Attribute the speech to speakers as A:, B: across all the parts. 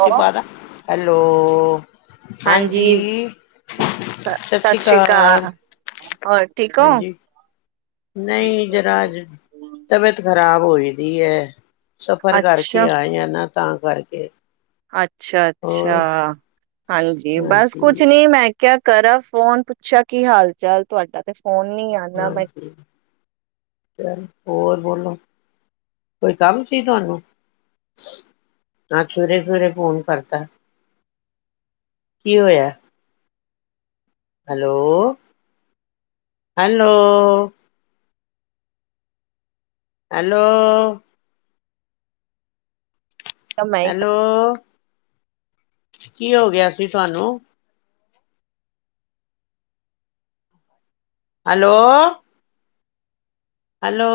A: Hello,
B: hello ਹਾਂਜੀ ਸਤਿ ਸ੍ਰੀ ਅਕਾਲ,
A: ਹੋਰ ਠੀਕ ਹੋ?
B: ਹਾਂਜੀ ਨਹੀਂ ਜ਼ਰਾ ਅੱਜ ਤਬੀਅਤ ਖ਼ਰਾਬ ਹੋਈ ਕਿਹਦੀ ਹੈ? ਸਫ਼ਰ
A: ਅੱਛਾ,
B: ਕਰਕੇ ਆਏ ਆ ਨਾ। ਤਾਂ ਕਰਕੇ
A: ਅੱਛਾ- ਅੱਛਾ
B: ਹੋਰ
A: ਹਾਂਜੀ ਬਸ ਕੁਛ
B: ਹਾਂਜੀ
A: ਨੀ ਮੈਂ ਕਿਆ ਕਰਾ ਫੋਨ ਪੁੱਛਿਆ ਕੀ ਹਾਲ ਚਾਲ ਤੁਹਾਡਾ ਤੇ? ਫੋਨ ਨਹੀਂ ਆਨਾ ਮੈਂ
B: ਚੱਲ, ਹੋਰ ਬੋਲੋ ਕੋਈ ਕੰਮ ਸੀ ਤੁਹਾਨੂੰ ਅੱਜ ਸਵੇਰੇ- ਸਵੇਰੇ ਫੋਨ ਕਰ ਤਾ। ਕੀ ਹੋਇਆ? ਹੈਲੋ, ਹੈਲੋ ਹੈਲੋ
A: ਕਿਹਾ ਮੈਂ
B: ਹੈਲੋ
A: ਹੀ
B: ਕੀ ਹੋ ਗਿਆ ਸੀ ਤੁਹਾਨੂੰ? ਹੈਲੋ ਹੈਲੋ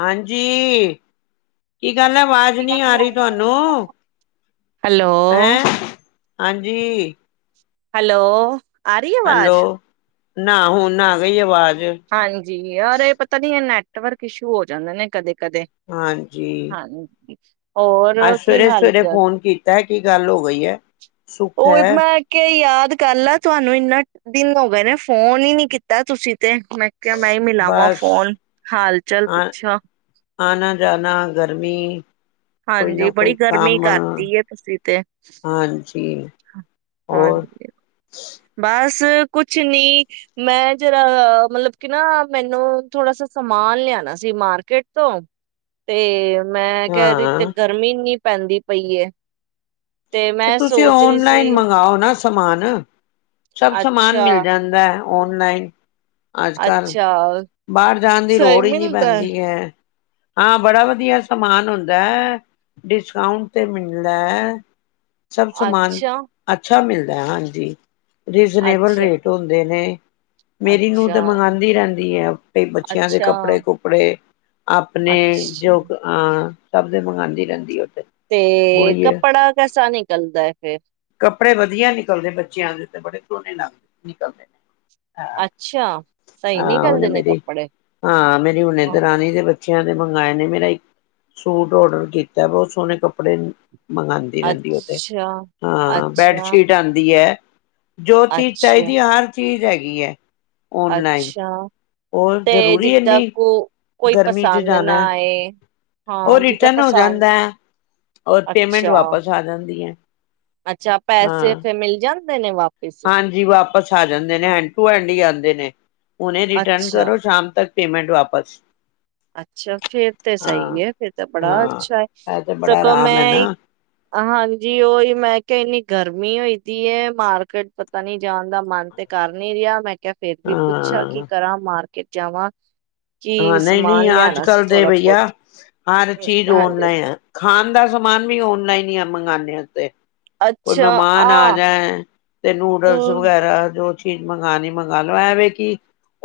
B: ਹਾਂਜੀ, ਕੀ ਗੱਲ ਅਵਾਜ਼ ਨਹੀਂ ਆ ਰਹੀ ਤੁਹਾਨੂੰ,
A: ਹੈਲੋ,
B: ਹੈੰ ਹਾਂਜੀ
A: ਹੈਲੋ ਆ ਰਹੀ ਹੈ ਆਵਾਜ਼?
B: ਹੈਲੋ ਨਾ ਹੁਨ ਆ ਗਈ ਆਵਾਜ਼।
A: ਹਾਂਜੀ, ਯਾਰ ਇਹ ਪਤਾ ਨੀ ਇਹ ਨੈ ਨੈਟਵਰਕ ਇਸ਼ੂ ਹੋ ਜਾਂਦੇ ਨੇ ਕਦੇ ਕਦੇ,
B: ਹਾਂਜੀ
A: ਹਾਂਜੀ ਹੋਰ
B: ਅੱਜ
A: ਕੀ ਹਾਲ
B: ਸਵੇਰੇ-ਸਵੇਰੇ
A: ਚਾਲ?
B: ਫੋਨ ਕੀਤਾ? ਕੀ ਗੱਲ ਹੋ ਗਈ ਹੈ ਸੁੱਖ
A: ਉਹ
B: ਹੈ
A: ਮੈਂ ਕਿਹਾ ਯਾਰ ਗੱਲ ਆ ਤੁਹਾਨੂੰ ਇੰਨਾ ਦਿਨ ਹੋ ਗਏ ਨੇ ਫੋਨ ਹੀ ਨੀ ਕੀਤਾ ਤੁਸੀਂ ਤੇ ਮੈਂ ਕਿਹਾ ਮੈਂ ਮਿਲਾਵਾਂ
B: ਬਸ
A: ਫੋਨ ਹਾਲ ਚਾਲ ਪੁੱਛਿਆ
B: ਆਨਾ ਜਾਨਾ ਗਰਮੀ ਕੋਈ
A: ਹਾਂਜੀ
B: ਨਾ
A: ਬੜੀ
B: ਕੋਈ
A: ਗਰਮੀ
B: ਕੰਮ
A: ਕਰਦੀ ਹੈ ਤੁਸੀਂ ਤੇ
B: ਹਾਂਜੀ ਹੋਰ
A: ਹਾਂਜੀ ਬਸ ਕੁਛ ਨੀ ਮੈਂ ਜਰਾ ਮਤਲਬ ਕਿ ਨਾ ਮੈਨੂੰ ਥੋੜਾ ਸ ਸਮਾਨ ਲਿਆਣਾ ਸੀ ਮਾਰਕੀਟ ਤੋਂ ਤੇ ਮੈਂ ਕਹਿ ਰ ਤੇ
B: ਹਾਂ
A: ਗਰਮੀ ਇੰਨੀ ਪੈਂਦੀ ਪਈ
B: ਤੇ
A: ਮੈਂ
B: ਤੁਸੀਂ
A: ਸੋਚ ਰਹੀ
B: ਓਨਲਾਈਨ
A: ਸੀ
B: ਮੰਗਵਾਓ ਨਾ ਸਮਾਨ ਸਭ ਸਮਾਨ ਮਿਲ
A: ਅੱਛਾ
B: ਜਾਂਦਾ ਹੈ ਔਨਲਾਈਨ ਅੱਜ ਕੱਲ੍ਹ
A: ਅੱਛਾ
B: ਬਾਹਰ ਜਾਣ ਦੀ
A: ਸਹੀ
B: ਲੋੜ ਹੀ ਨਹੀਂ
A: ਮਿਲਦਾ
B: ਪੈਂਦੀ ਹੈ ਹਾਂ ਬੜਾ ਵਧੀਆ ਸਮਾਨ ਹੁੰਦਾ ਹੈ ਡਿਸਕਾਊਂਟ ਤੇ ਮਿਲਦਾ ਹੈ ਸਭ ਸਮਾਨ ਅੱਛਾ ਅੱਛਾ ਮਿਲਦਾ ਹੈ ਹਾਂਜੀ ਰੀਜ਼ਨੇਬਲ
A: ਅੱਛਾ
B: ਰੇਟ ਹੁੰਦੇ ਨੇ ਮੇਰੀ ਨੂੰਹ ਤੇ ਮੰਗਵਾਉਂਦੀ ਰਹਿੰਦੀ ਹੈ ਬੱਚਿਆਂ ਦੇ ਕੱਪੜੇ ਕੁਪੜੇ ਆਪਣੇ ਜੋ ਅਹ ਸਭ ਦੇ ਮੰਗਾਉਂਦੀ ਰਹਿੰਦੀ ਹ
A: ਤੇ ਕੱਪੜਾ ਕੈਸਾ ਨਿਕਲਦਾ ਹੈ ਤੇ
B: ਕੱਪੜੇ ਵਧੀਆ ਨਿਕਲਦੇ ਬੱਚਿਆਂ ਦੇ ਤੇ ਬੜੇ ਸੋਹਣੇ ਲੱਗਦੇ ਨਿਕਲਦੇ ਨੇ ਹਾਂ ਉਹਨੇ ਮੇਰੀ ਹਾਂ ਮੇਰੀ ਹੁਨੇ ਤੇ ਰਾਣੀ ਦੇ ਬੱਚੇ ਬੱਚਿਆਂ ਦੇ ਮੰੰਗਵਾਏ ਨੇ ਮੇਰਾ ਇੱਕ ਸੂਟ ਔਡਰ ਕੀਤਾ ਬਹੁਤ ਸੋਹਣੇ ਕੱਪੜੇ ਮੰਗਵਾਉਂਦੀ ਰਹਿੰਦੀ ਉਹ ਤੇ ਹਾਂ ਬੈਡਸ਼ੀਟ ਆਉਂਦੀ ਹੈ ਜੋ ਚੀਜ਼ ਚਾਹੀਦੀ ਹੈ ਹਰ ਚੀਜ਼ ਹੈਗੀ ਹੈ
A: ਅੱਛਾ
B: ਉਹ ਜ਼ਰੂਰੀ ਇੰਨੀ
A: ਕੋਈ
B: ਗਰਮੀ 'ਚ
A: ਪਸੰਦ ਨਾ
B: ਜਾਣਾ
A: ਆਏ
B: ਉਹ
A: ਹਾਂ ਜਿੱਦਾਂ
B: ਰਿਟਰਨ ਹੋ
A: ਪਸੰਦ
B: ਜਾਂਦਾ ਹੈ ਔਰ ਪੇਮੈਂਟ
A: ਅੱਛਾ
B: ਵਾਪਸ ਆ ਜਾਂਦੀ ਹੈ
A: ਅੱਛਾ ਪੈਸੇ ਫਿਰ ਮਿਲ ਜਾਣ ਨੇ ਵਾਪ
B: ਹਾਂਜੀ ਵਾਪਸ ਆ ਜਾਂਦੇ ਨੇ ਹੈਂਡ ਟੂ ਹੈਂਡ ਹੀ ਆ ਨੇ ਹੁਨੇ ਰਿਟਰਨ
A: ਅੱਛਾ
B: ਕਰੋ ਸ਼ਾਮ ਤੱਕ ਪੇਮੈਂਟ ਵਾਪਸ।
A: ਅੱਛਾ ਫੇਰ ਤੇ
B: ਹਾਂ
A: ਸਹੀ ਹੈ ਫੇਰ ਤਾਂ ਬੜਾ
B: ਹਾਂ
A: ਅੱਛਾ ਹੈ
B: ਇਹ ਤੇ ਬੜਾ
A: ਸਗੋਂ
B: ਆਰਾਮ ਐ ਨਾ
A: ਮੈਂ ਹਾਂਜੀ ਉਹੀ ਮੈਂ ਕਿਹਾ ਇੰਨੀ ਗਰ ਗਰਮੀ ਹੋਈ ਦੀ ਹੈ ਮਾਰਕੀਟ ਪਤਾ ਨੀ ਜਾਣ ਦਾ ਮਨ ਤੇ ਕਰ ਨਹੀਂ ਰਿਹਾ ਮੈਂ ਕਿਹਾ ਫੇਰ ਵੀ ਪੁੱਛਾ ਕਿ
B: ਹਾਂ
A: ਕਰਾਂ ਮਾਰਕੀਟ ਜਾਵਾਂ? ਕੀਸ।
B: ਅੱਜ ਕੱਲ ਦੇ ਬਈਆ ਹਰ
A: ਅਮ,
B: ਚੀਜ਼
A: ਹਾਂਜੀ
B: ਓਨਲਾਈਨ ਹੈ। ਖਾਣ ਦਾ ਸਮਾਨ ਵੀ ਔਨਲਾਈਨ ਹੀ ਮੰਗਵਾਉਂਦੇ ਹਾਂ ਅਸੀ ਤੇ। ਕੋਈ ਮਹਿਮਾਨ ਆ ਜਾਏ ਤੇ ਨੂਡਲਸ
A: ਅਮ,
B: ਵਗੈਰਾ ਜੋ। ਚੀਜ਼ ਮੰਗਾਨੀ ਮੰਗਵਾ ਲਓ ਐ ਵੇਂ ਕਿ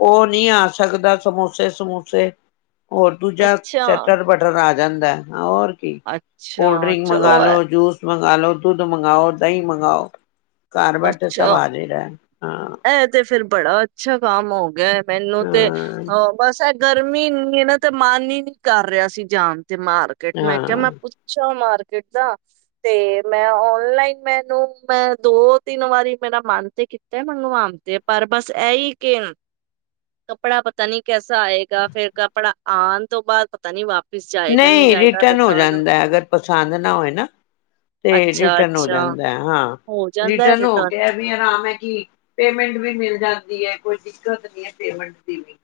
B: ਉਹ ਨਹੀ ਆ ਸਕਦਾ ਸਮੋਸਾ ਸਮੋਸੇ ਸਮੁਸੇ। ਹੋਰ ਦੁਜਾ
A: ਅੱਛਾ
B: ਚਟਰ ਬਟਰ ਆ ਜ ਜਾਂਦਾ ਹੋਰ। ਕੀ ਕੋਲਡ
A: ਅੱਛਾ
B: ਡ੍ਰਿੰਕ
A: ਚਲੋ
B: ਮੰਗਾ ਲੋ
A: ਐ-
B: ਜੂਸ ਮੰਗ ਮੰਗਲੋ ਦੁੱਧ ਮੰਗਾਓ ਦਹੀਂ ਮੰਗਾਓ। ਘਰ ਬੈਠੇ ਸਭ
A: ਅੱਛਾ
B: ਹਾਜਿਰ ਹੈ। ਹਾਂ
A: ਇਹ ਤੇ ਫੇਰ ਬੜਾ ਅੱਛਾ ਕੰਮ ਹੋ ਗਿਆ ਮੈਨੂੰ ਤੇ
B: ਹਾਂ
A: ਅ ਬਸ ਇਹ ਗਰਮੀ ਇੰਨੀ ਏ ਨਾਂ ਤੇ ਮਨ ਹੀ ਨਹੀ ਕਰ ਰਿਹਾ ਸੀ ਜਾਨ ਮਾਰਕੀਟ ਮੈਂ ਕਿਹਾ
B: ਹਾਂ
A: ਮੈਂ ਪੁੱਛਾਂ ਮਾਰ ਤੇ ਮੈਂ ਔਨਲਾਈਨ ਮੈਨੂੰ ਮੈਂ ਦੋ ਤਿੰਨ ਵਾਰੀ ਮੇਰਾ ਮਨ ਤੇ ਕੀਤਾ ਤੇ ਮੰਗਵਾਨਦੇ ਪਰ ਬਸ ਇਹ ਹੀ ਕਿ ਕੱਪੜਾ ਪਤਾ ਨੀ ਕੈਸਾ ਆਏਗਾ ਫੇਰ ਕੱਪੜਾ ਆਉਣ ਤੋਂ ਬਾਅਦ ਪਤਾ ਨੀ ਵਾਪ
B: ਨਹੀਂ ਰਿਟਰਨ ਹੋ ਜਾਂਦਾ ਐ ਅਗਰ ਪਸੰਦ ਨਾ ਹੋਏ ਨਾ। ਤੇ
A: ਅੱਛਾ
B: ਰਿਟਰਨ ਹੋ
A: ਅੱਛਾ
B: ਜਾਂਦਾ ਹਾਂ
A: ਹੋ ਜਾਂਦਾ
B: ਰਿਟਰਨ ਹੋ ਕੇ ਵੀ ਆਮ ਹੈ ਕਿ ਪੇਮੈਂਟ ਵੀ ਮਿਲ ਜਾਂਦੀ ਹੈ ਕੋਈ ਦਿੱਕਤ ਨੀ ਹੈ ਪੇਮੈਂਟ ਦੀ ਵੀ।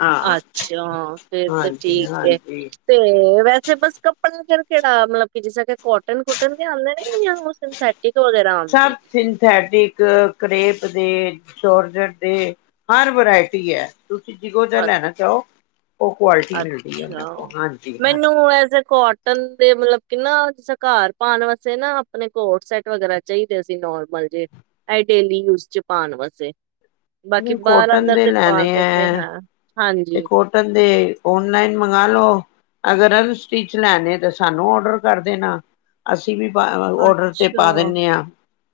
B: ਹਾਂ
A: ਅੱਛਾ ਫੇਰ ਤੇ
B: ਹਾਂਜੀ
A: ਠੀਕ ਹੈ।
B: ਹਾਂਜੀ
A: ਤੇ ਵੈਸੇ ਬਸ ਕੱਪੜਾ ਫਿਰ ਕਿਹੜਾ ਮਤਲਬ ਕੀ ਜਿਸਰਾ ਕੇ ਕੋਟਨ ਕੁਟਨ ਵੀ ਆਉਂਦੇ ਨੇ ਜਾਂ ਉਹ ਸਿੰਥੈਟਿਕ ਵਗੈਰਾ ਆਉਂਦੇ
B: ਸਭ
A: ਨੇ।
B: ਤੇ ਜੋਰਜਟ ਏ ਹਰ ਵਰਾਇਟੀ ਹੈ। ਤੁਸੀਂ ਜਿਹੋ ਜਿਹਾ ਲੈਣਾ ਚਾਹੋ ਉਹ ਕੁਆਲਿਟੀ ਮਿਲਦੀ ਹੈ
A: ਅੱਛਾ
B: ਉਹਨਾਂ ਕੋਲ ਹਾਂਜੀ ਹਾਂਜੀ
A: ਮੈਨੂੰ ਐਜ ਇਕ ਕਾਟਨ ਦੇ ਮਤਲਬ ਆਪਣੇ ਨਾ ਘਰ ਪਾਉਣ ਵਾਸਤੇ ਪਾਉਣ ਵਾਸਤੇ ਨਾ ਆਪਣੇ ਕੋਟ ਸੈਟ ਵਗੈਰਾ ਚਾਹੀਦੇ ਸੀ ਨੋਰਮਲ ਜੇ ਏ ਡੇਲੀ ਯੂਜ ਚ ਪਾਉਣ ਵਾਸਤੇ। ਬਾਕੀ ਬਾਹਰ
B: ਕੋਟਨ
A: ਅੰਦਰ
B: ਦੇ
A: ਪਾਣ
B: ਲੈਣੇ
A: ਦੇ ਤੇ
B: ਹੈ ਤੇ
A: ਹਾਂਜੀ
B: ਕੋਟਨ ਦੇ ਓਨਲਾਈਨ ਮੰਗਵਾ ਲਓ ਅਗਰ ਅਨ ਸਟਿਚ ਲੈਣੇ ਤਾਂ ਸਾਨੂੰ ਔਡਰ ਕਰ ਦੇਣਾ ਅ ਅਸੀਂ ਵੀ ਪਾ ਔਡਰ ਤੇ ਪਾ
A: ਅੱਛਾ
B: ਦਿੰਦੇ ਹਾਂ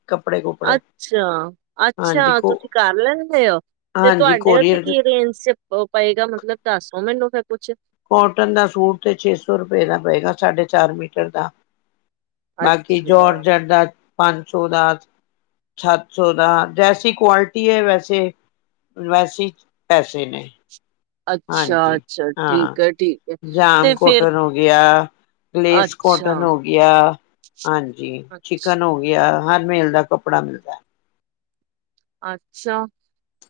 B: ਕੱਪੜੇ ਕੁਪੜੇ
A: ਅੱਛਾ,
B: ਹਾਂ
A: ਅੱਛਾ
B: ਦੇਖੋ
A: ਤੁਸੀਂ ਕਰ ਲੈਂਦੇ ਤੇ ਤੁਹਾਡੇ ਉੱਥੇ ਕੀ ਰੇਂਜ ਚ ਪਏਗਾ ਮਤਲਬ ਦੱਸੋ ਮੈਨੂੰ ਫਿਰ ਕੁੱਛ
B: ਕਟਨ ਦਾ ਸੂਟ ਤੇ ਛੇ ਸੌ ਰੁਪਏ ਦਾ ਪਏਗਾ ਸਾਢੇ ਚਾਰ ਮੀਟਰ ਦਾ ਬਾਕੀ
A: ਅੱਛਾ,
B: ਜੋਰ ਜੱਟ ਦਾ ਪੰਜ ਸੌ ਦਾ ਸੱਤ ਸੌ ਦਾ ਜੈਸੀ ਕੁਆਲਿਟੀ ਹੈ ਵੈਸੇ ਵੈਸੀ ਪੈਸੇ ਨੇ ਹਾਂਜੀ
A: ਅੱਛਾ, ਅੱਛਾ
B: ਹਾਂ
A: ਠੀਕ ਹੈ, ਠੀਕ ਹੈ।
B: ਜਾਮ
A: ਤੇ ਫੇਰ
B: ਕੋਟਨ ਹੋ ਗਿਆ ਗਲੇਸ
A: ਅੱਛਾ,
B: ਕੋਟਨ ਹੋ ਗਿਆ ਹਾਂਜੀ ਚਿਕਨ ਹੋ
A: ਅੱਛਾ,
B: ਗਿਆ ਹਰ ਮੇਲ ਦਾ ਾ ਕੱਪੜਾ ਮਿਲਦਾ ਹੈ
A: ਅੱਛਾ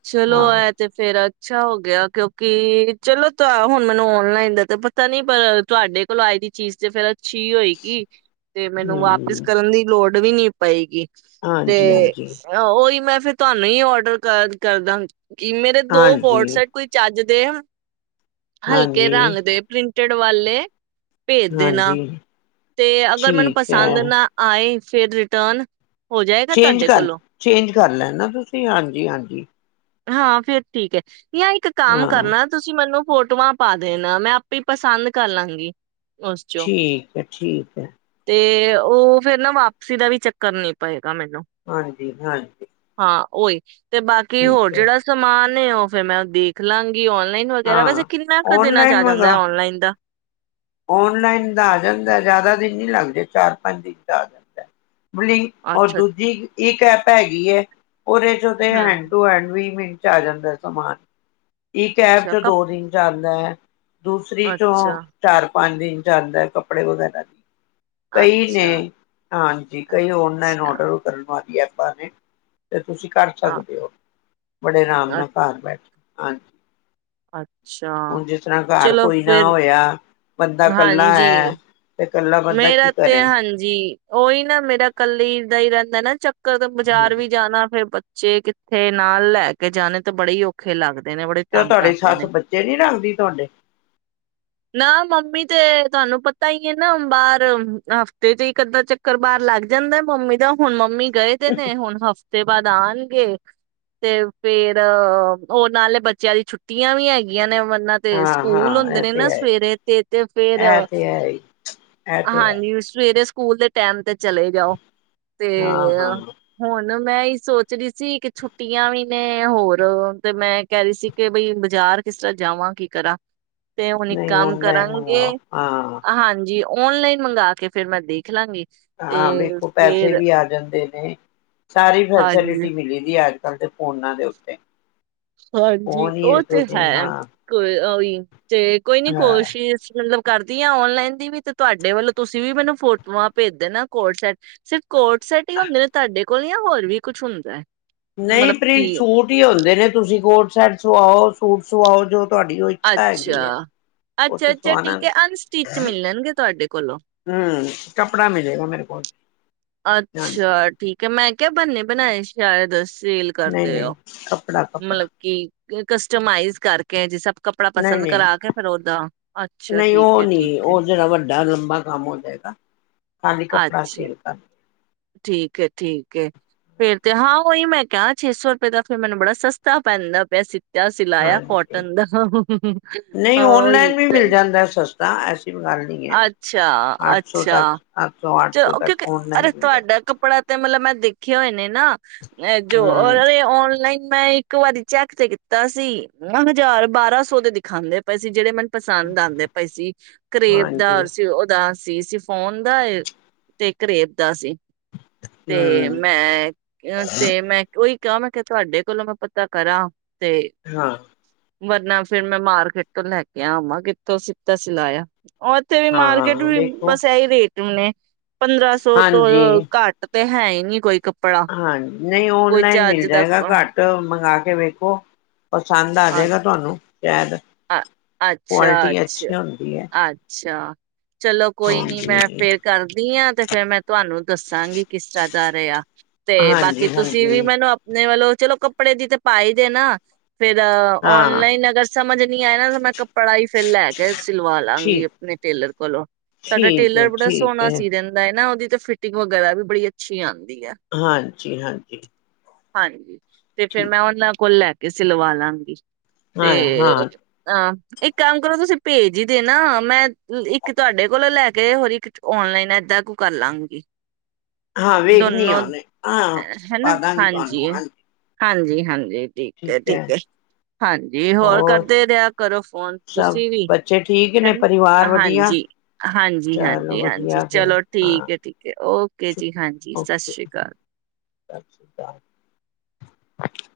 A: ਚਲੋ
B: ਹਾਂ
A: ਐ ਤੇ ਫੇਰ ਅੱਛਾ ਹੋ ਗਿਆ ਕਿਉਂਕਿ ਚਲੋ ਹੁਣ ਮੈਨੂੰ ਔਨਲਾਈਨ ਦਾ ਤਾਂ ਪਤਾ ਨੀ ਪਰ ਤੁਹਾਡੇ ਕੋਲੋਂ ਆਏ ਦੀ ਚੀਜ਼ ਤੇ ਫੇਿਰ ਪੁੱਛੀ ਹੋਏਗੀ ਤੇ ਮੈਨੂੰ ਵਾਪਿਸ
B: ਹਮ
A: ਕਰਨ ਦੀ ਲੋੜ ਉਹ ਵੀ ਨਹੀਂ ਪਾਵੇਗੀ ਤੇ
B: ਹਾਂਜੀ ਹਾਂਜੀ
A: ਉਹੀ ਮੈਂ ਫਿਰ ਤੁਹਾਨੂੰ ਹੀ ਔਡਰ ਕਰ ਕਰਦਾ ਕਿ ਮੇਰੇ ਦੋ
B: ਹਾਂਜੀ
A: ਵੋਟਸਟ ਕੋਈ ਚੱਜ ਦੇ ਹਲਕੇ
B: ਹਾਂਜੀ
A: ਰੰਗ ਦੇ ਪ੍ਰਿੰਟ ਕੁੜਤੇ ਵਾਲੇ ਭੇਜ ਦੇ ਨਾ
B: ਹਾਂਜੀ
A: ਤੇ ਅਗਰ ਮੈਨੂੰ
B: ਠੀਕ
A: ਪਸੰਦ
B: ਹੈ
A: ਨਾ ਆਏ ਫੇਿਰ ਰਿਟਰਨ ਹੋ ਜਾਏਗਾ
B: ਚੇਂਜ
A: ਤੁਹਾਡੇ
B: ਕਰ
A: ਕੋਲੋਂ
B: ਚੇਂਜ ਕਰ ਲੈਣਾ ਤੁਸੀਂ ਹਾਂਜੀ ਹਾਂਜੀ
A: ਹਾਂ ਫੇਿਰ ਠੀਕ ਹੈ ਜਾਂ ਇੱਕ ਕੰਮ
B: ਹਾਂ
A: ਕਰਨਾ ਤੁਸੀਂ ਮੈਨੂੰ ਫੋਟੋਆਂ ਪਾ ਦੇਣਾ ਮੈਂ ਆਪੇ ਪਸੰਦ ਕਰ ਲਾਂਗੀ ਉਸ ਚੋਂ
B: ਠੀਕ ਹੈ ਠੀਕ ਹੈ
A: ਤੇ ਉਹ ਫੇਿਰ ਨਾ ਵਾਪਸੀ ਦਾ ਵੀ ਚੱਕਰ ਨੀ ਪਾਏ
B: ਹਾਂਜੀ ਹਾਂਜੀ
A: ਉ ਓਹੀ ਤੇ ਬਾਕੀ ਹੋਰ
B: ਠੀਕ ਹੈ
A: ਜਿਹੜਾ ਸਮਾਨ ਨੇ ਉਹ ਫੇਿਰ ਮੈਂ ਉਹ ਦੇਖ ਲਾਂਗੀ ਔਨਲਾਈਨ ਵਗੈਰਾ ਵੈਸੇ
B: ਹਾਂ
A: ਕਿੰਨਾ ਕੁ ਦਿਨਾਂ ਚ ਆ ਜਾਂਦਾ ਹੈ ਔਨਲਾਈਨ ਦਾ
B: ਓਨਲਾਈਨ ਦਾ ਆ ਜਾਂਦਾ ਜ਼ਿਆਦਾ ਦਿਨ ਨਹੀਂ ਲੱਗਦੇ ਚਾਰ ਪੰਜ ਦਿਨ ਦਾ ਆ ਜਾਂਦਾ ਬਲੀ ਔਰ
A: ਅੱਛਾ
B: ਦੂਜੀ ਇੱਕ ਐਪ ਹੈਗੀ ਹੈ ਉਹਦੇ ਚ ਹੈਂਡ
A: ਹਮ
B: ਟੂ ਹੈਂਡ ਵੀ ਮ ਆ ਜਾਂਦਾ ਸਮਾਨ ਇਹ ਐਪ
A: ਅੱਛਾ
B: ਚੋਂ
A: ਕੱਪ
B: ਦੋ ਦਿਨ ਚ ਰ ਦ ਦੂਸਰੀ ਚੋਂ
A: ਅੱਛਾ
B: ਚਾਰ ਪੰਜ ਦਿਨ ਚੱਲਦਾ ਕੱਪੜੇ ਵਗੈਰਾ ਦੀ ਕਈ
A: ਅੱਛਾ
B: ਨੇ ਹਾਂਜੀ ਕਈ ਔਨਲਾਈਨ
A: ਅੱਛਾ
B: ਔਡਰ ਕਰਨ ਵਾਲੀ ਹੈ ਪਾਣੇ ਤੇ ਤੁਸੀਂ ਕਰ
A: ਆ-
B: ਸਕਦੇ ਹੋ ਬੜੇ ਆਰਾਮ
A: ਅ-
B: ਨਾਲ ਘਰ ਬੈਠੇ ਹਾਂਜੀ
A: ਅੱਛਾ
B: ਹੁਣ ਜਿਸ ਤਰ੍ਹਾਂ ਘਰ
A: ਚਲੋ
B: ਕੋਈ ਨਾ
A: ਫਿਰ
B: ਹੋਇਆ ਬੰਦਾ ਇਕੱਲਾ
A: ਹਾਂਜੀ
B: ਹੈ ਤੇ ਕੱਲਾ ਬੰਦਾ ਕੀ
A: ਮੇਰਾ ਤੇ
B: ਕਰੇ।
A: ਹਾਂਜੀ ਉਹੀ ਨਾ ਮੇਰਾ ਕੱਲੀ ਦਾ ਹੀ ਰਹਿੰਦਾ ਨਾ ਚੱਕਰ ਬਾਜ਼ਾਰ ਵੀ ਜਾਣਾ ਫੇਰ ਬੱਚੇ ਕਿੱਥੇ ਨਾਲ ਲੈ ਕੇ ਜਾਣੇ ਤਾਂ ਬੜੇ ਹੀ ਔਖੇ ਲੱਗਦੇ ਨੇ ਬੜੇ
B: ਤੇ ਉਹ
A: ਤੰਗ
B: ਤੁਹਾਡੀ
A: ਕਰਦੇ
B: ਸੱਸ
A: ਨੇ
B: ਬੱਚੇ ਨੀ ਰੱਖਦੀ ਤੁਹਾਡੇ
A: ਨਾ ਮੰਮੀ ਤੇ ਤੁਹਾਨੂੰ ਪਤਾ ਹੀ ਨਾ ਬਾਹਰ ਹਫ਼ਤੇ ਚ ਹੀ ਕੱਦਾਾਂ ਚੱਕਰ ਬਾਹਾਰ ਲੱਗ ਜਾਂਦਾ ਮੰਮੀ ਦਾ ਹੁਣ ਮੰਮੀ ਗਏ ਤੇ ਨੇ ਹੁਣ ਹਫ਼ਤੇ ਤੇ ਬਾਅਦ ਆਉਣਗੇ ਤੇ ਫੇਰ ਉਹ ਨਾਲੇ ਬੱਚਿਆਂ ਦੀ ਛੁੱਟੀਆਂ ਵੀ ਹੈਗੀਆਂ ਨੇ ਇਹਨਾਂ ਤੇ
B: ਹਾਂ
A: ਸਕੂਲ
B: ਹਾਂ
A: ਹੁੰਦੇ
B: ਇਹ
A: ਨੇ ਨਾ
B: ਤੇ ਹੈ
A: ਸਵੇਰੇ ਤੇ ਤੇ ਫੇਰ
B: ਇਹ ਤੇ ਹੈ ਹੀ, ਇਹ ਤੇ ਹੈ
A: ਹਾਂਜੀ ਸਕੂਲ ਦੇ ਟਾਈਮ ਤੇ ਚਲੇ ਜਾਓ ਤੇ
B: ਹਾਂ ਹਾਂ
A: ਹੁਣ ਮ ਮੈਂ ਇਹ ਸੋਚ ਰਹੀ ਸੀ ਕਿ ਛੁੱਟੀਆਂ ਵੀ ਨੇ ਹੋਰ ਤੇ ਮੈਂ ਕਹਿ ਰਹੀ ਸੀ ਕਿ ਬਈ ਬਾਜ਼ਾਰ ਕਿਸ ਤਰ੍ਹਾਂ ਜਾਵਾਂ ਕੀ ਕਰਾਂ ਤੇ ਹੁਣ ਇੱਕ
B: ਨਹੀਂ
A: ਕੰਮ
B: ਆਨਲਾਈਨ
A: ਕਰਾਂਗੇ
B: ਮੰਗਾਓ ਹਾਂ
A: ਹਾਂਜੀ ਔਨਲਾਈਨ ਮੰਗਾ ਕੇ ਫੇਿਰ ਮੈਂ ਦੇਖ ਲਾਂਗੀ ਤੇ
B: ਹਾਂ ਵੇਖੋ ਪੈਸੇ
A: ਫੇਰ
B: ਵੀ ਆ ਜਾਂਦੇ ਨੇ ਸਾਰੀ
A: ਹਾਂਜੀ
B: ਫੈਸਿਲਿਟੀ ਮਿਲੀ ਦੀ ਅੱਜ ਅੱਜ ਕੱਲ ਦੇ ਫੋਨਾਂ ਦੇ ਉੱਤੇ
A: ਹਾਂਜੀ
B: ਫੋਨ ਹੀ
A: ਉਹ
B: ਇਹੋ
A: ਤੇ
B: ਜਿਹੇ
A: ਹੈ ਕ
B: ਹਾਂ
A: ਕੋਈ ਉਹੀ, ਹਹ ਜੇ ਕੋਈ ਨੀ
B: ਹਾਂ
A: ਕੋਸ਼ਿਸ਼ ਮਤਲਬ ਕਰਦੀ ਆ ਓਨਲਾਈਨ ਦੀ ਵੀ ਤੇ ਤੁਹਾਡੇ ਵੱਲੋਂ ਤੁਸੀਂ ਵੀ ਮੈਨੂੰ ਫੋਟੋਆਂ ਭੇਜ ਦੇਣਾ ਨਾ ਕੋਟ ਸੈਟ ਸਿਰਫ। ਕੋਟ ਸੈਟ ਹੀ ਹੁੰਦੇ ਨੇ ਤੁਹਾਡੇ ਕੋਲ ਹੋਰ ਵੀ ਕੁਝ ਹੁੰਦਾ!
B: ਨਹੀਂ
A: ਮਤਲਬ ਕੀ
B: ਪ੍ਰਿੰਟ ਸੂਟ ਹੀ ਹੁੰਦੇ ਨੇ ਤੁਸੀਂ, ਕੋਟ ਸ਼ੈਟ ਸੁਆਓ ਸੂਟ ਸੁਆਓ ਜੋ, ਤੁਹਾਡੀ ਓ ਇੱਛਾ ਹੈਗੀ ਹੈ
A: ਅੱਛਾ
B: ਉਥੇ
A: ਅੱਛਾ-ਅੱਛਾ
B: ਸੁਆਣਾ
A: ਠੀਕ ਹੈ ਅਨਸਟਿਚ
B: ਹੁ
A: ਮਿਲਣਗੇ ਤੁਹਾਡੇ ਕੋਲੋਂ।
B: ਕੱਪੜਾ ਮਿਲੇਗਾ ਮੇਰੇ ਕੋਲ ਹਾਂਜੀ
A: ਅੱਛਾ! ਠੀਕ ਹੈ ਮੈਂ। ਕੇ ਬਣੇ ਸ਼ਾਇਦ ਸੇਲ
B: ਨਹੀਂ
A: ਕਰਦੇ
B: ਨਹੀਂ
A: ਹੋ
B: ਕੱਪੜਾ ਕੱਪੜਾ
A: ਮਤਲਬ ਕੀ ਕਸਟਮਾਈਜ਼ ਕਰਕੇ ਜਿਸ ਕੱਪੜਾ
B: ਨਹੀਂ
A: ਪਸੰਦ
B: ਨਹੀਂ
A: ਕਰਾ ਕੇ ਫੇਰ ਉਦਾ ਅੱਛਾ
B: ਨਹੀਂ
A: ਠੀਕ
B: ਉਹ
A: ਹੈ,
B: ਨਹੀਂ
A: ਠੀਕ ਹੈ।
B: ਉਹ ਜਿਹੜਾ ਵੱਡਾ ਲੰਬਾ ਕੰਮ ਹੋ ਜਾਏਗਾ। ਖਾਲੀ ਕੱਪੜਾ ਵੀ
A: ਅੱਛਾ
B: ਸੇਲ ਕਰ।
A: ਠੀਕ! ਠੀਕ! ਫੇਰ ਤੇ ਹਾਂ ਉਹੀ ਮੈਂ ਕਿਹਾ ਛੇ ਸੌ ਰੁਪਏ ਦਾ ਤਾ ਫੇਰ ਮੈਨੂੰ ਬੜਾ ਸਸਤਾ ਪੈਂਦਾ ਪਿਆ ਸੀ। ਜਦ ਸਿਲਾਇਆ
B: ਹਾਂਜੀ
A: ਕੋਟਨ ਦਾ
B: ਨਹੀਂ
A: ਹਾਂਹੀ
B: ਮੰਗਵਾ ਲੈਂਦੀ ਹੈ। ਅੱਠ ਸੌ ਤੱਕ ਅੱਠ ਸੌ ਸੌ
A: ਚ ਉਕੇ,
B: ਤੱਕ
A: ਉਕੇ, ਅਰੇ
B: ਔਨਲਾਈਨ ਮਿਲੇ
A: ਤੁਹਾਡਾ ਕੱਪੜਾ ਤੇ ਮਤਲਬ ਮੈਂ! ਦੇਖੇ, ਹੋਏ ਨੇ ਨਾ ਜੋ
B: ਹਮ
A: ਔਨਲਾਈਨ, ਔਨਲਾਈਨ ਮੈਂ ਇੱਕ ਵਾਰੀ ਚੈੱਕ ਤੇ ਕੀਤਾ ਸੀ ਨਾ ਹਜ਼ਾਰ ਬਾਰਾਂ ਸੌ ਦੇ ਦਿਖਾਉਂਦੇ ਪਏ ਸੀ ਜਿਹੜੇ ਮੈਨੂੰ! ਪਸੰਦ ਆਉਂਦੇ ਪਏ ਸੀ ਕਰੇਬ
B: ਹਾਂਜੀ
A: ਦਾ ਸੀ ਉਹਦਾ। ਸੀ! ਸੀ ਫੋਨ ਦਾ ਤੇ ਕਰੇਬ ਦਾ ਸੀ। ਤੇਂ
B: ਹਮ
A: ਮੈਂ ਤੇਂ ਮੈਂ ਉਹੀ! ਕਿਉਂ ਮੈਂ ਕਿਹਾ ਤੁਹਾਡੇ ਕੋਲੋਂ ਮੈਂ ਪਤਾ ਕਰਾਂ। ਤੇਂ
B: ਹਾਂ
A: ਵਰਨਾ ਫੇਰ ਮੈਂ ਮਾਰਕੀਟ ਤੋਂ ਲੈ ਕੇ ਆ ਆਵਾਂ ਕਿੱਥੋਂ ਸਿਤਾ ਸਿਲਾਇਆ। ਉਹ ਉੱਥੇ ਵੀ ਮਾਰਕੀਟ
B: ਹਾਂ
A: ਵੀ
B: ਦੇਖੋ
A: ਬਸ ਇਹੀ ਰੇਟ। ਤਮ ਨੇੇ, ਪੰਦਰਾਂ ਸੌ ਤੋਂ ਘੱਟ ਤੇ ਹੈ ਹੀ ਨਹੀ ਕੋਈ ਕੱਪੜਾ।
B: ਹਾਂ ਨਹੀਂ
A: ਕੋਈ
B: ਔਨਲਾਈਨ
A: ਚੱਜ
B: ਮਿਲ
A: ਦਾ
B: ਜਾਏਗਾ
A: ਅ-
B: ਘੱਟ ਮੰਗਵਾ ਕੇ ਏ ਵੇਖੋ ਪਸੰਦ ਆ ਜਾਏਗਾ ਤੁਹਾਨੂੰ ਸ਼ਾਇਦ
A: ਅ ਅੱਛਾ
B: ਕੁਆਲਿਟੀ
A: ਅੱਛਾ ਅੱਛ
B: ਅੱਛੀ ਹੁੰਦੀ ਹੈ
A: ਅੱਛਾ ਚਲੋ ਕੋਈ ਨੀ ਮੈਂ
B: ਹਾਂਜੀ
A: ਫੇਰ ਕਰਦੀ ਹਾਂ ਤੇ ਫੇਰ ਮੈਂ ਤੁਹਾਨੂੰ ਦੱਸਾਂਗੀ ਕਿਸ ਤਰ੍ਹਾਂ ਸਾਰੇ ਆ ਤੇ ਬਾਕੀ
B: ਹਾਂਜੀ
A: ਤੁਸੀਂ ਵੀ
B: ਹਾਂਜੀ
A: ਮੈਨੂੰ ਆਪਣੇ ਵੱਲੋਂ ਚਲੋ ਕੱਪੜੇ ਦੀ ਤੇ ਪਾਾਈ ਦੇ ਨਾ ਫੇਿਰ
B: ਹਾਂ
A: ਔਨਲਾਈਨ ਅਗਰ ਸਮਝ ਐਨਾਨੂੰ ਮੈਂ ਕੱਪੜਾ ਹੀ ਫਿਰ ਲੈ ਕੇ ਸਿਲਵਾ ਲਵਗੀ
B: ਠੀਕ
A: ਆਪਣੇ ਟੇਲਰ ਕੋਲੋਂ, ਸਾਡਾ
B: ਠੀਕ ਹੈ
A: ਟੇਲਰ ਬੜਾ
B: ਠੀਕ
A: ਸੋਹਣਾ
B: ਹੈ
A: ਸੀ ਰਹਿੰਦਾ ਹੈਨਾ ਉਹਦੀ ਫਿਟਿੰਗ ਵਗੈਰਾ ਵੀ ਬੜੀ ਅੱਛੀ ਆਉਂਦੀ ਹੈ
B: ਹਾਂਜੀ ਹਾਂਜੀ
A: ਹਾਂਜੀ ਤੇ ਫਿਰ
B: ਠੀਕ
A: ਮੈਂ ਉਹਨਾਂ ਕੋਲ ਲੈ ਕਿਸੇ ਲਵਾ ਲਾਂਗੀ
B: ਹਾਂ ਹਾਂ
A: ਹਾਂ ਇੱਕ ਕੰਮ ਕਰੋ ਤੁਸੀਂ ਭੇਜ ਹੀ ਦੇਨਾ, ਮੈਂ ਇੱਕ ਤੁਹਾਡੇ ਕੋਲੋਂ ਲੈ ਕੇ, ਹੋਰ ਔਨਲਾਈਨ ਏਦਾਂ ਕੁ ਕਰ ਲਵਾਂਗੀ
B: ਹਾਂ ਵੇਖਣੀ ਆ ਹੁਣੇ, ਹਾਂ ਪਾ ਦਾਂਗੀ ਤੁਹਾਨੂੰ ਹਾਂਜੀ
A: ਹਾਂਜੀ ਹਾਂਜੀ ਠੀਕ ਹੈ, ਠੀਕ ਹੈ, ਹਾਂਜੀ ਹੋਰ ਕਰ ਕਰੋ ਫੋਨ
B: ਸਭ
A: ਤੁਸੀਂ ਵੀ
B: ਬੱਚੇ ਠੀਕ ਨੇ
A: ਹੈਨਾ,
B: ਪਰਿਵਾਰ ਵਧੀਆ
A: ਹਾਂਜੀ ਹਾਂਜੀ
B: ਚਲੋ
A: ਹਾਂਜੀ ਹਾਂਜੀ
B: ਵਧੀਆ ਫਿਰ
A: ਚਲੋ
B: ਹਾਂ
A: ਠੀਕ ਹੈ, ਠੀਕ ਹੈ, ਔਕੇ
B: ਸ਼ੁ-
A: ਜੀ ਹਾਂਜੀ ਸਤਿ
B: ਓਕੇ
A: ਸ੍ਰੀ ਅਕਾਲ
B: ਸਤਿ ਸ਼੍ਰੀ ਅਕਾਲ